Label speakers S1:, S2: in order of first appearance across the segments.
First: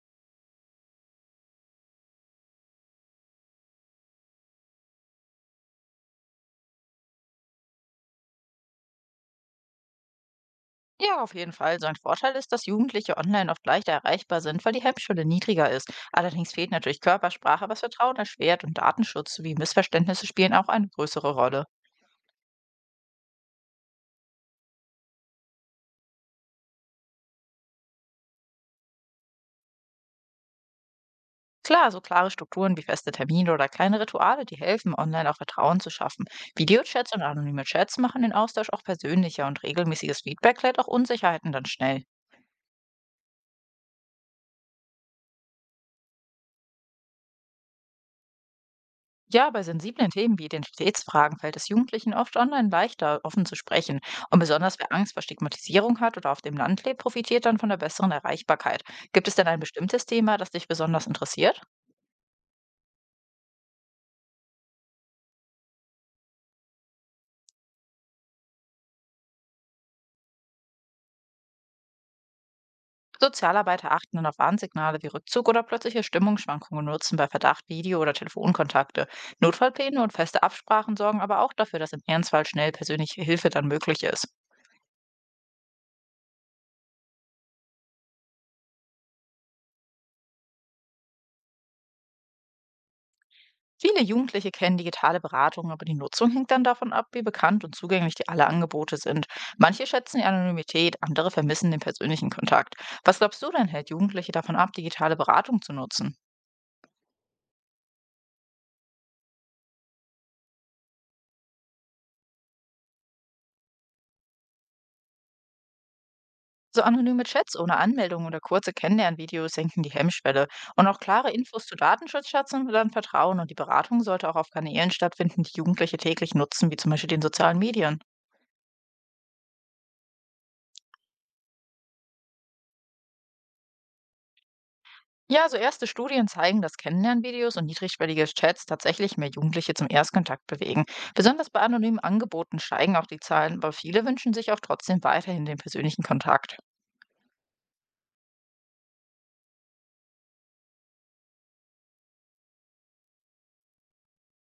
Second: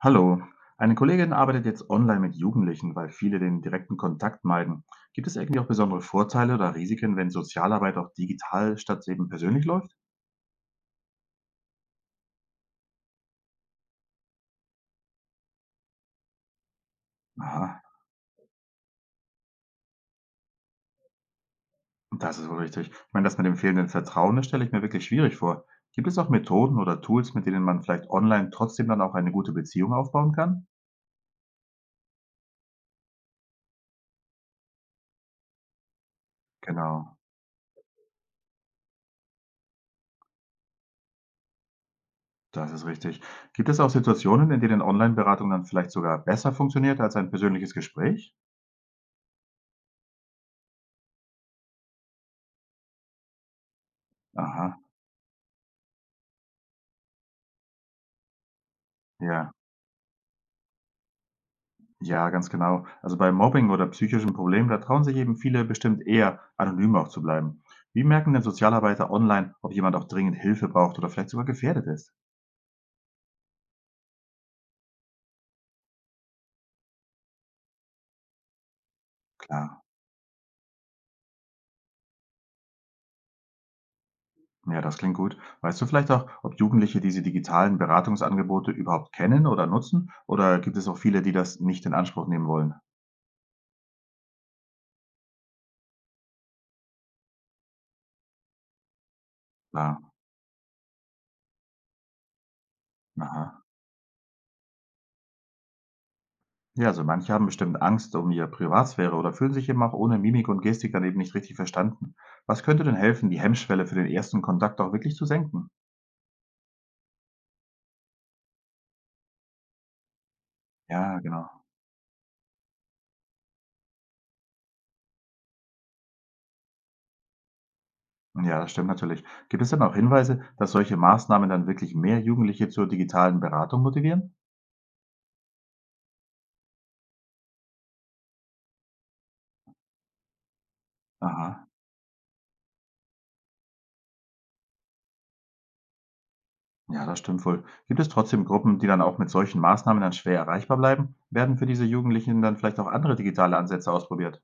S1: Hallo, eine Kollegin arbeitet jetzt online mit Jugendlichen, weil viele den direkten Kontakt meiden. Gibt es irgendwie auch besondere Vorteile oder Risiken, wenn Sozialarbeit auch digital statt eben persönlich läuft?
S2: Ja, auf jeden Fall. So ein Vorteil ist, dass Jugendliche online oft leichter erreichbar sind, weil die Hemmschwelle niedriger ist. Allerdings fehlt natürlich Körpersprache, was
S1: Aha,
S2: Vertrauen erschwert und Datenschutz sowie Missverständnisse spielen auch eine größere Rolle.
S1: das ist wohl richtig. Ich meine, das mit dem fehlenden Vertrauen, das stelle ich mir wirklich schwierig vor. Gibt es auch Methoden oder Tools, mit denen man vielleicht online trotzdem dann auch eine gute Beziehung aufbauen kann?
S2: Klar, so klare Strukturen wie feste Termine oder kleine Rituale, die helfen, online auch Vertrauen zu schaffen. Videochats
S1: Genau,
S2: und anonyme Chats machen den Austausch auch persönlicher und regelmäßiges Feedback klärt auch Unsicherheiten dann schnell.
S1: das ist richtig. Gibt es auch Situationen, in denen Online-Beratung dann vielleicht sogar besser funktioniert als ein persönliches Gespräch?
S2: Ja, bei sensiblen Themen wie den Stetsfragen fällt es Jugendlichen oft online leichter, offen zu sprechen. Und besonders
S1: Aha,
S2: wer Angst vor Stigmatisierung hat oder auf dem Land lebt, profitiert dann von der besseren Erreichbarkeit. Gibt es denn
S1: ja.
S2: ein bestimmtes Thema, das dich besonders interessiert?
S1: Ja, ganz genau. Also bei Mobbing oder psychischen Problemen, da trauen sich eben viele bestimmt eher, anonym auch zu bleiben. Wie merken denn Sozialarbeiter online, ob jemand auch dringend Hilfe braucht oder vielleicht sogar gefährdet ist?
S2: Sozialarbeiter achten dann auf Warnsignale wie Rückzug oder plötzliche Stimmungsschwankungen und nutzen bei Verdacht Video- oder Telefonkontakte.
S1: Klar.
S2: Notfallpläne und feste Absprachen sorgen aber auch dafür, dass im Ernstfall schnell persönliche Hilfe dann möglich ist.
S1: Ja, das klingt gut. Weißt du vielleicht auch, ob Jugendliche diese digitalen Beratungsangebote überhaupt kennen oder nutzen? Oder gibt es auch viele, die das nicht in Anspruch nehmen wollen?
S2: Viele Jugendliche kennen digitale Beratung, aber die Nutzung hängt dann davon ab, wie bekannt und zugänglich die alle Angebote sind. Manche
S1: Klar.
S2: schätzen die Anonymität, andere vermissen den persönlichen Kontakt. Was glaubst du
S1: Aha.
S2: denn, hält Jugendliche davon ab, digitale Beratung zu nutzen?
S1: Ja, also manche haben bestimmt Angst um ihre Privatsphäre oder fühlen sich eben auch ohne Mimik und Gestik dann eben nicht richtig verstanden. Was könnte denn helfen, die Hemmschwelle für den ersten Kontakt auch wirklich zu senken?
S2: So anonyme Chats ohne Anmeldung oder kurze Kennenlernvideos senken die Hemmschwelle. Und auch
S1: Ja,
S2: klare Infos
S1: genau.
S2: zu Datenschutz schätzen wir dann Vertrauen. Und die Beratung sollte auch auf Kanälen stattfinden, die Jugendliche täglich nutzen, wie zum Beispiel den sozialen Medien.
S1: Ja, das stimmt natürlich. Gibt es denn auch Hinweise, dass solche Maßnahmen dann wirklich mehr Jugendliche zur digitalen Beratung motivieren?
S2: Ja, so erste Studien zeigen, dass Kennenlernvideos und niedrigschwellige Chats tatsächlich mehr Jugendliche zum Erstkontakt bewegen. Besonders
S1: Aha,
S2: bei anonymen Angeboten steigen auch die Zahlen, aber viele wünschen sich auch trotzdem weiterhin den persönlichen Kontakt.
S1: ja, das stimmt wohl. Gibt es trotzdem Gruppen, die dann auch mit solchen Maßnahmen dann schwer erreichbar bleiben? Werden für diese Jugendlichen dann vielleicht auch andere digitale Ansätze ausprobiert?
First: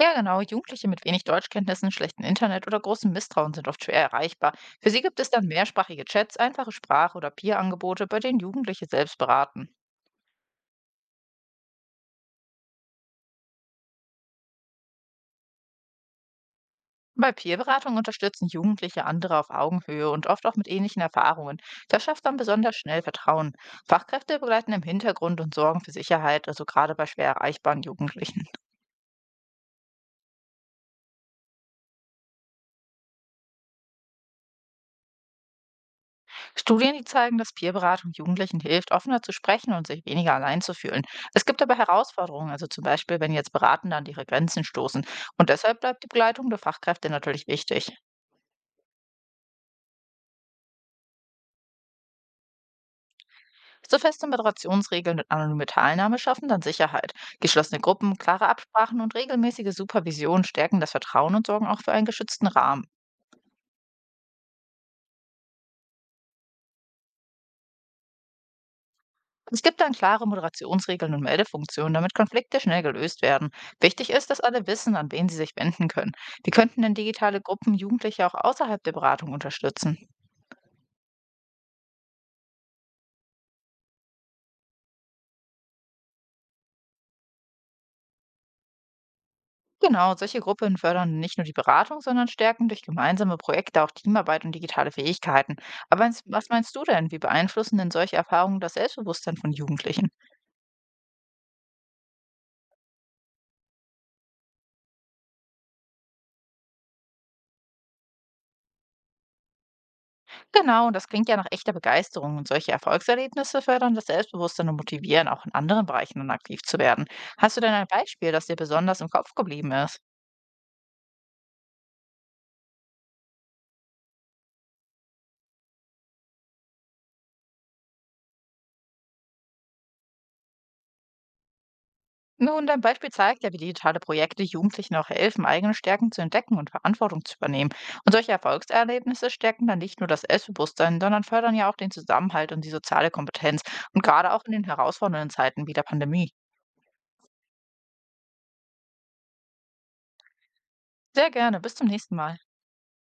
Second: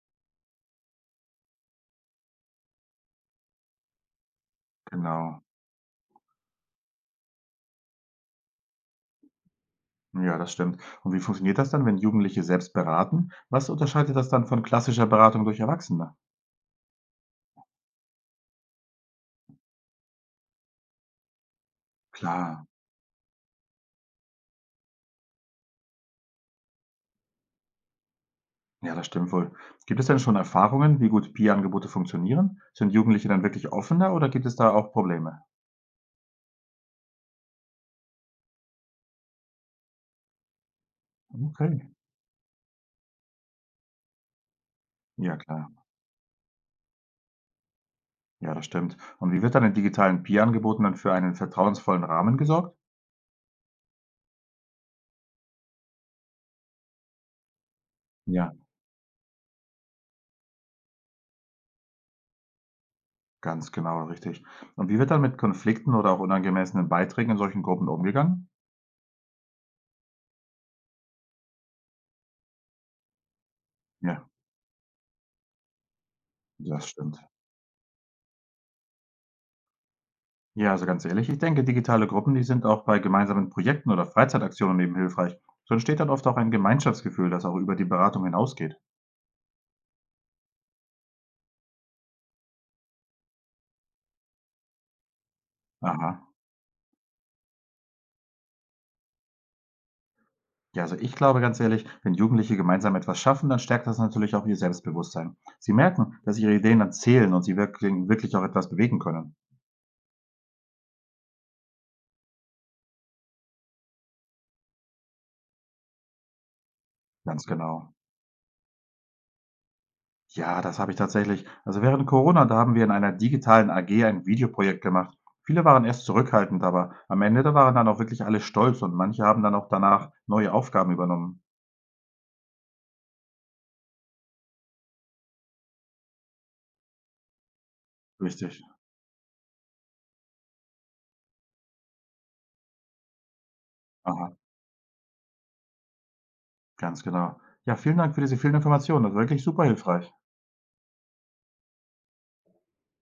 S2: Ja, genau. Jugendliche mit wenig Deutschkenntnissen, schlechtem Internet oder großem Misstrauen sind oft schwer erreichbar. Für sie gibt es
S1: Genau.
S2: dann mehrsprachige Chats, einfache Sprache- oder Peer-Angebote, bei denen Jugendliche selbst beraten.
S1: Ja, das stimmt. Und wie funktioniert das dann, wenn Jugendliche selbst beraten? Was unterscheidet das dann von klassischer Beratung durch Erwachsene?
S2: Bei Peer-Beratung unterstützen Jugendliche andere auf Augenhöhe und oft auch mit ähnlichen Erfahrungen. Das schafft dann
S1: Klar.
S2: besonders schnell Vertrauen. Fachkräfte begleiten im Hintergrund und sorgen für Sicherheit, also gerade bei schwer erreichbaren Jugendlichen.
S1: Ja, das stimmt wohl. Gibt es denn schon Erfahrungen, wie gut Peer-Angebote funktionieren? Sind Jugendliche dann wirklich offener oder gibt es da auch Probleme?
S2: Studien, die zeigen, dass Peerberatung Jugendlichen hilft, offener zu sprechen und sich weniger allein zu fühlen. Es gibt aber
S1: Okay,
S2: Herausforderungen, also zum Beispiel, wenn jetzt Beratende an ihre Grenzen stoßen.
S1: ja
S2: Und
S1: klar.
S2: deshalb bleibt die Begleitung der Fachkräfte natürlich wichtig.
S1: Ja, das stimmt. Und wie wird dann in digitalen Peer-Angeboten dann für einen vertrauensvollen Rahmen gesorgt?
S2: So feste Moderationsregeln und anonyme Teilnahme schaffen dann Sicherheit. Geschlossene Gruppen, klare
S1: Ja,
S2: Absprachen und regelmäßige Supervision stärken das Vertrauen und sorgen auch für einen geschützten Rahmen.
S1: ganz genau, richtig. Und wie wird dann mit Konflikten oder auch unangemessenen Beiträgen in solchen Gruppen umgegangen?
S2: Es gibt dann klare Moderationsregeln und Meldefunktionen, damit Konflikte schnell gelöst werden. Wichtig
S1: Ja,
S2: ist, dass alle wissen, an wen sie sich wenden können. Wie könnten
S1: das
S2: denn
S1: stimmt.
S2: digitale Gruppen Jugendliche auch außerhalb der Beratung unterstützen?
S1: Ja, also ganz ehrlich, ich denke, digitale Gruppen, die sind auch bei gemeinsamen Projekten oder Freizeitaktionen eben hilfreich. So entsteht dann oft auch ein Gemeinschaftsgefühl, das auch über die Beratung hinausgeht.
S2: Genau, solche Gruppen fördern nicht nur die Beratung, sondern stärken durch gemeinsame Projekte auch Teamarbeit und digitale Fähigkeiten. Aber
S1: Aha.
S2: was meinst du denn? Wie beeinflussen denn solche Erfahrungen das Selbstbewusstsein von Jugendlichen?
S1: Ja, also ich glaube ganz ehrlich, wenn Jugendliche gemeinsam etwas schaffen, dann stärkt das natürlich auch ihr Selbstbewusstsein. Sie merken, dass ihre Ideen dann zählen und sie wirklich auch etwas bewegen können.
S2: Genau, und das klingt ja nach echter Begeisterung. Und solche Erfolgserlebnisse fördern das Selbstbewusstsein und motivieren, auch in anderen Bereichen dann aktiv zu werden.
S1: Ganz
S2: Hast du denn ein
S1: genau.
S2: Beispiel, das dir besonders im Kopf geblieben ist?
S1: Ja, das habe ich tatsächlich. Also während Corona, da haben wir in einer digitalen AG ein Videoprojekt gemacht. Viele waren erst zurückhaltend, aber am Ende, da waren dann auch wirklich alle stolz und manche haben dann auch danach neue Aufgaben übernommen.
S2: Nun, dein Beispiel zeigt ja, wie digitale Projekte Jugendlichen auch helfen, eigene Stärken zu entdecken und Verantwortung zu übernehmen. Und solche
S1: Richtig.
S2: Erfolgserlebnisse stärken dann nicht nur das Selbstbewusstsein, sondern fördern ja auch den Zusammenhalt und die soziale Kompetenz. Und gerade
S1: Aha,
S2: auch in den herausfordernden Zeiten wie der Pandemie.
S1: ganz genau. Ja, vielen Dank für diese vielen Informationen. Das war wirklich super hilfreich.
S2: Sehr gerne, bis zum nächsten Mal.